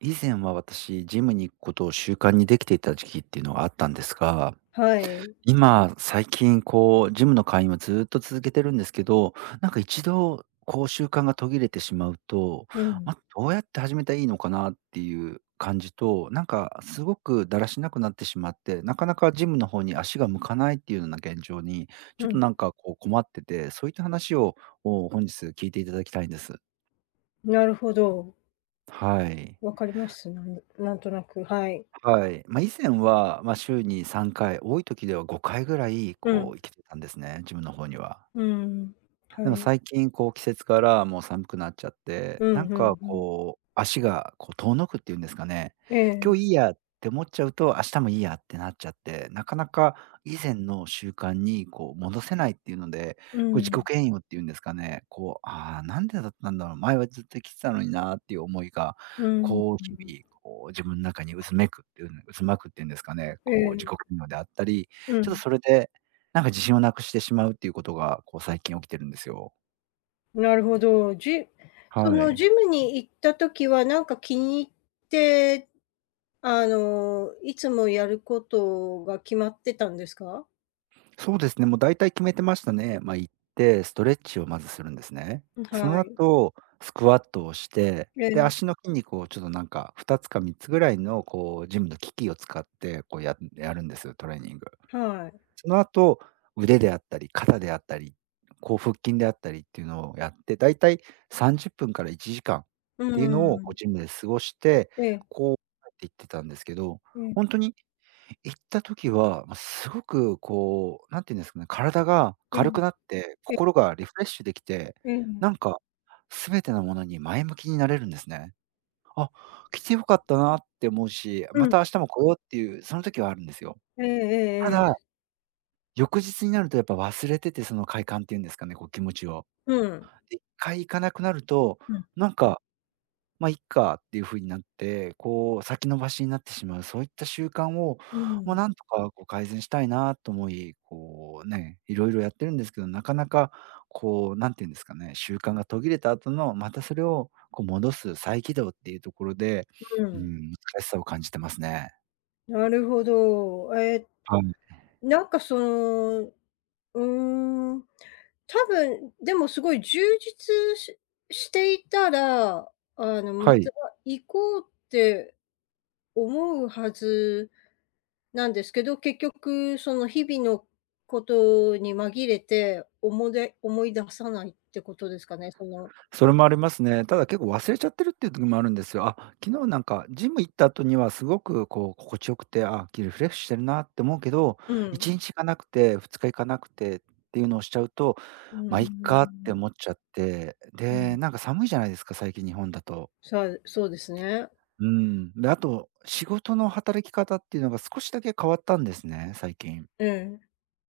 以前は私、ジムに行くことを習慣にできていた時期っていうのがあったんですが、はい。今、最近、ジムの会員をずっと続けてるんですけど、一度、習慣が途切れてしまうと、うん、どうやって始めたらいいのかなっていう感じと、すごくだらしなくなってしまって、なかなかジムの方に足が向かないっていうような現状に、ちうょっとん。困ってて、そういった話を、本日聞いていただきたいんです。なるほど。はい。わかります。なんとなく、はい。はい。以前は、週に3回、多い時では5回ぐらいうん、行けてたんですね、ジムの方には。うん、はでもい。最近季節からもう寒くなっちゃって、うん、うん、うん。足が遠のくっていうんですかね。え今え、日いいやって思っちゃうと、明日もいいやってなっちゃって、なかなか以前の習慣に戻せないっていうので、う自己ん、嫌悪っていうんですかね、ああ、なんでだったんだろう、前はずっと来てたのになっていう思いが、うん、こう日々、自分の中に渦巻くっていうんですかね、え自己え、嫌悪であったり、うちょっん。とそれで、自信をなくしてしまうっていうことが、最近起きてるんですよ。なるほど。ジそはのい。ジムに行った時は、なんか気に入って、あの、いつもやることが決まってたんですか？そうですね、もう大体決めてましたね。行って、ストレッチをまずするんですね。そはのい。後、スクワットをして、えで、え、足の筋肉をちょっと2つか3つぐらいのジムの機器を使って、やるんですよ、トレーニング。はい。その後、腕であったり、肩であったり、腹筋であったりっていうのをやって、大体30分から1時間っうていうのをん。ジムで過ごして、ええ、こう帰っていってたんですけど、ええ、本当に行った時は、すごく何て言うんですかね、体がう軽ん。くなって、ええ、心がリフレッシュできて、ええ、なんか全てのものに前向きになれるんですね。あ、来てよかったなって思うし、うまん。た明日も来ようっていう、その時はあるんですよ。ええたえええだ、え。翌日になるとやっぱ忘れてて、その快感っていうんですかね、気持ちを。うん。で、回行かなくなると、うん、なんかいっかっていう風になって、先延ばしになってしまう、そういった習慣を、うん。なんとか改善したいなと思い、いろいろやってるんですけど、なかなかなんていうんですかね、習慣が途切れた後の、またそれを戻す再起動っていうところで、ううん。ん、難しさを感じてますね。なるほど。はい。なんかその、ーん、多分、でもすごい充実していたら、あの、まはい。た行こうって思うはずなんですけど、結局その日々のことに紛れて、思い出さないってことですかね、その。それもありますね。ただ結構忘れちゃってるっていう時もあるんですよ。あ、昨日ジム行った後にはすごく心地よくて、あ、リフレッシュしてるなって思うけど、うん。1日行かなくて、2日行かなくてっていうのをしちゃうと、ううあいっかっん。て思っちゃって、うで、ん。寒いじゃないですか、最近日本だと。そうそうですね。うん。で、あと仕事の働き方っていうのが少しだけ変わったんですね、最近。え。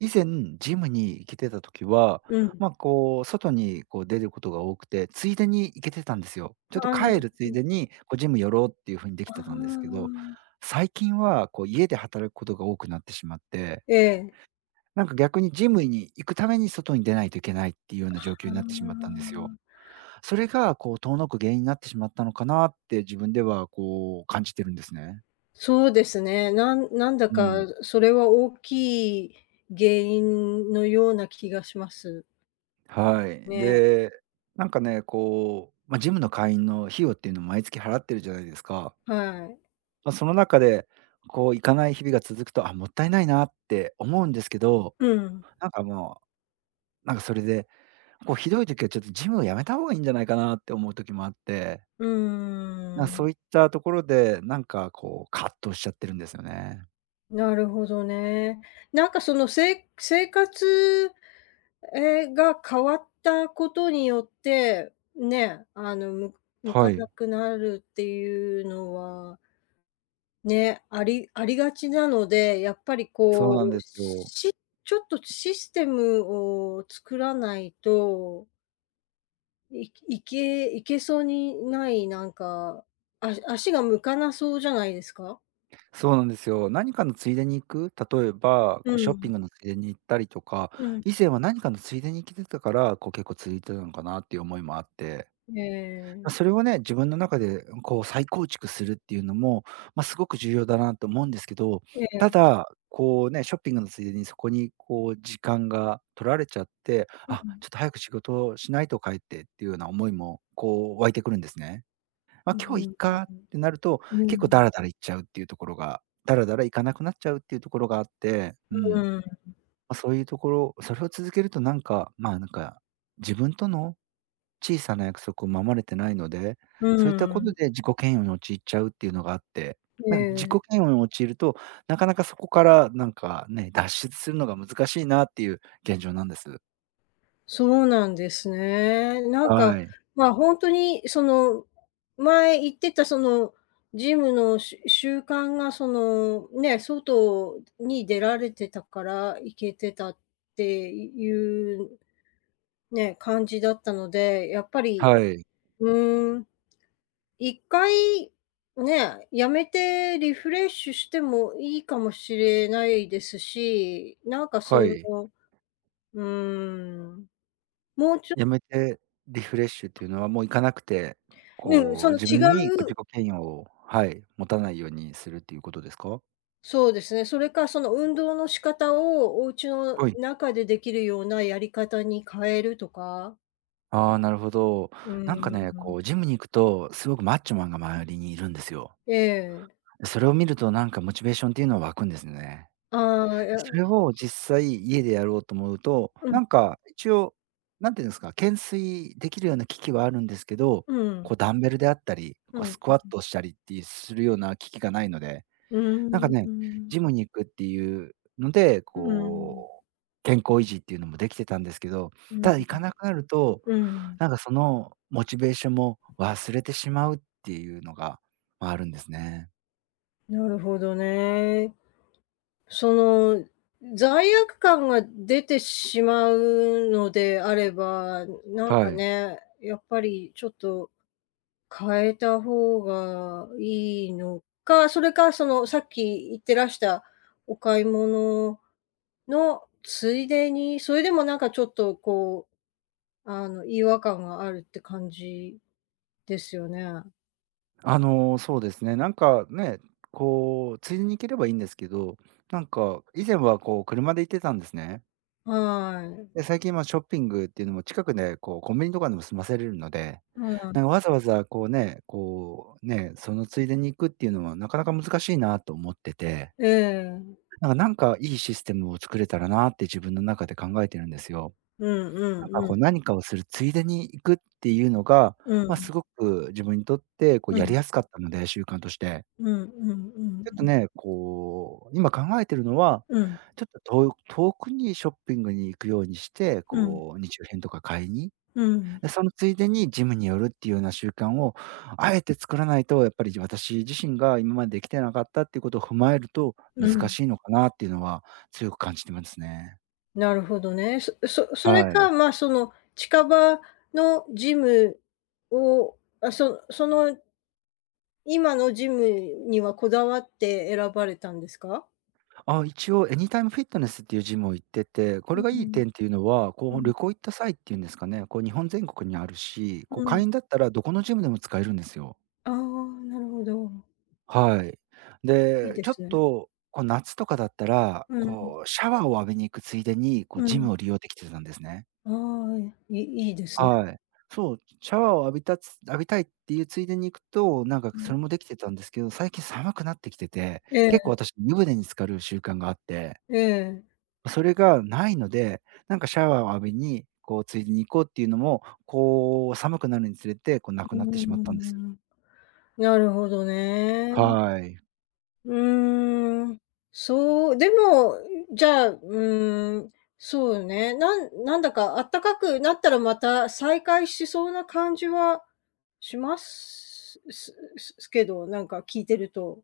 以前、ジムに行けてた時は、うん。外に出ることが多くて、ついでに行けてたんですよ。ちょっとああ、な帰るるつほいど。でに、ジム寄ろうっていう風にできてあたんですけど、あ。最近は家で働くことが多くなってしまって、ええ。逆にジムに行くために外に出ないといけないっていうような状況ああ、になってしまったんですよ。それが遠のく原因になってしまったのかなって自分では感じてるんですね。そうですね。なんなんだうん。かそれは大きい原因のような気がしますはい。ね。で、ジムの会員の費用っていうのを毎月払ってるじゃないですか。はい。その中で、行かない日々が続くと、あ、もったいないなって思うんですけど、うん。なんかもう、なんかそれで、ひどい時はちょっとジムをやめた方がいいんじゃないかなって思う時もあって、うーそん。ういったところで、葛藤しちゃってるんですよね。なるほどね。なんかその生活、え、が変わったことによって、ね、あの、む向かはい、なくなるっていうのはね、ありがちなので、やっぱりそうこなんう、ですよ。ちょっとシステムを作らないと、いけそうにない、なんか、足が向かなそうじゃないですか？そうなんですよ。何かのついでに行く、例えば、うショッピん、ングのついでに行ったりとか、うん。以前は何かのついでに来てたから、結構続いてたのかなっていう思いもあって、ええ、それをね、自分の中で再構築するっていうのも、すごく重要だなと思うんですけど、えたえ、だ、ショッピングのついでにそこに時間が取られちゃって、うん。あ、ちょっと早く仕事をしないと帰ってっていうような思いも湧いてくるんですね。う今日んいっかっうんてなると、うんうん。う結構ダん。ラダラ行っちゃうっていうところがダラダラ行かなくなっちゃうっていうところがあって、ううん。ん。そういうところそれを続けると自分との小さな約束を守れてないので、うそういったことんで自己嫌悪に陥っちゃうっていうのがあって、え自己え。嫌悪に陥ると、なかなかそこから脱出するのが難しいなっていう現状なんです。そうなんですね。なんはか、い。まあ、本当にその、前行ってたそのジムの習慣がその、ね、外に出られてたから行けてたっていうね、感じだったので、やっぱり、はい。うーん、1回ね、やめてリフレッシュしてもいいかもしれないですし、なんかはそい。の、うーん、もうちょっと。やめてリフレッシュっていうのは、もう行かなくて、うん、その自分に自う己嫌悪を、はい、持たないようにするっていうことですか？そうですね。それか、その運動の仕方をお家のはい。中でできるようなやり方に変えるとか。ああ、なるほど。うーん。ジムに行くと、すごくマッチョマンが周りにいるんですよ。ええ。それを見るとモチベーションっていうのは湧くんですね。ああ、いや、それを実際家でやろうと思うと、うん、一応、なんていうんですか、懸垂できるような機器はあるんですけど、うん、ダンベルであったり、うスん。クワットをしたりっていうするような機器がないのでうーなんかん、うね、ん、ジムに行くっていうので、うう、健康維持っていうのもできてたんですけど、ただ行ん、かなくなると、うん。そのモチベーションも忘れてしまうっていうのが、あるんですね。なるほどね。その、罪悪感が出てしまうのであれば、なんはかい。ね、やっぱりちょっと変えた方がいいのか、それか、その、さっき言ってらしたお買い物のついでに、それでもなんかちょっとこう、あの、違和感があるって感じですよね。そうですね、ついでに行ければいいんですけど、以前は車で行ってたんですね。はい。で、最近はショッピングっていうのも近くでコンビニとかでも済ませれるので、うん。わざわざそのついでに行くっていうのはなかなか難しいなと思ってて、ええ。いいシステムを作れたらなって自分の中で考えてるんですよ。うんうんうん。何かをするついでに行くっていうのが、うすん。ごく自分にとってうやりん。やすかったので、習慣として。うんうんうんうちょっとん。ね、今考えてるのは、うん。ちょっと遠くにショッピングに行くようにして、うん。こう日用品とか買いに。うん。で、そのついでにジムに寄るっていうような習慣を、あえて作らないと、やっぱり私自身が今までできてなかったっていうことを踏まえると、う難ん。しいのかなっていうのは強く感じてますね。なるほどね。そそそれはい。か、まあ、その近場のジムを、あ、その今のジムにはこだわって選ばれたんですか？あ、一応エニタイムフィットネスっていうジムを行ってて、こうれがいいん、点っていうのは、こううん。旅行行った際っていうんですかね、こう日本全国にあるし、こううん。会員だったらどこのジムでも使えるんですよ。ああ、なるほど。はい。いいで、でちょっすね。と、こう夏とかだったら、うん、こうシャワーを浴びに行くついでに、こううジん。ムを利用できてたんですね。ああ、いいですね。はい。そう、シャワーを浴びたいっていうついでに行くと、なんかうん。それもできてたんですけど、最近寒くなってきてて、え結構え私湯船に浸かる習慣があって、ええ。それがないので、なんかシャワーを浴びに、こうついでに行こうっていうのも、こう寒くなるにつれて、こうなうくーなってしまったんです。ん。なるほどね。はい。うーん、そう、でも、じゃあ、うーん、そうね、なんだかあったかくなったらまた再開しそうな感じはしますけど、なんか聞いてると。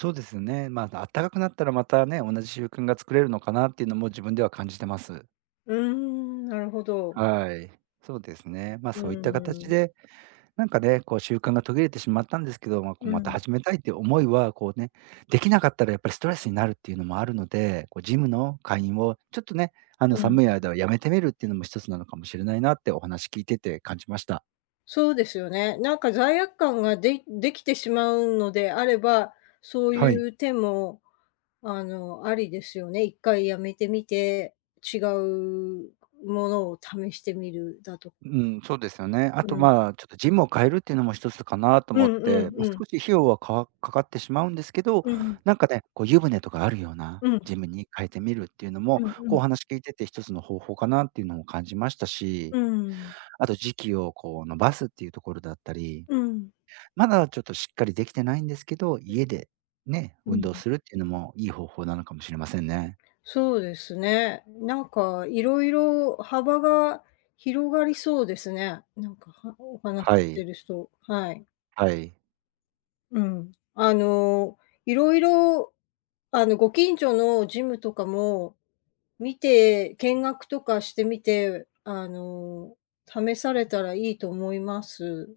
そうですよね。ま、あ暖かくなったらまたね、同じ習慣が作れるのかなっていうのも自分では感じてます。うーん、なるほど。はい。そうですね。まあ、うそういったー形ん、でなんかね、こう習慣が途切れてしまったんですけど、まあ、こううまたん、始めたいって思いは、こうね、できなかったらやっぱりストレスになるっていうのもあるので、こうジムの会員をちょっとね、あのうん。寒い間はやめてみるっていうのも一つなのかもしれないなってお話聞いてて感じました。そうですよね。なんか罪悪感ができてしまうのであれば、そうはいい。う手もあの、ありですよね。一回やめてみて、違うものを試してみるだと。うん、そうですよね。あと、うん。まあ、ちょっとジムを変えるっていうのも一つかなとう思っんうて、んまあ、うん。少し費用はかかってしまうんですけど、うん。なんかね、こう湯船とかあるようなうんジムに変えてみるっていうのうも、んうこうおん。話聞いてて一つの方法かなっていうのも感じましたし、うん。あと時期をこう伸ばすっていうところだったり、うん。まだちょっとしっかりできてないんですけど、家でね、う運ん。動するっていうのもいい方法なのかもしれませんね。そうですね。なんかいろいろ幅が広がりそうですね。なんかはお話しはしい。てる人。はい。はい。うん。あの、いろいろあの、ご近所のジムとかも見て、見学とかしてみて、あの、試されたらいいと思います。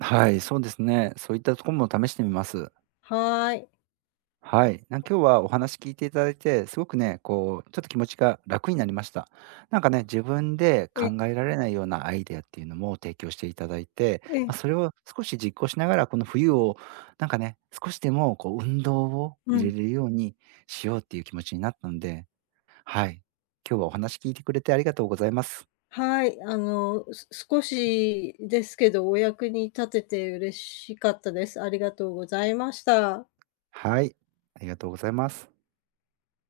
はい、そうですね。そういったところも試してみます。はい。はい。なんか今日はお話聞いていただいて、すごくね、こう、ちょっと気持ちが楽になりました。なんかね、自分でえ、考えられないようなアイデアっていうのも提供していただいて、えまあ、え、それを少し実行しながら、この冬をなんかね、少しでもこう運動をう入れん。れるようにしようっていう気持ちになったので、はい。今日はお話聞いてくれてありがとうございます。はい、あの、少しですけど、お役に立てて嬉しかったです。ありがとうございました。はい、ありがとうございます。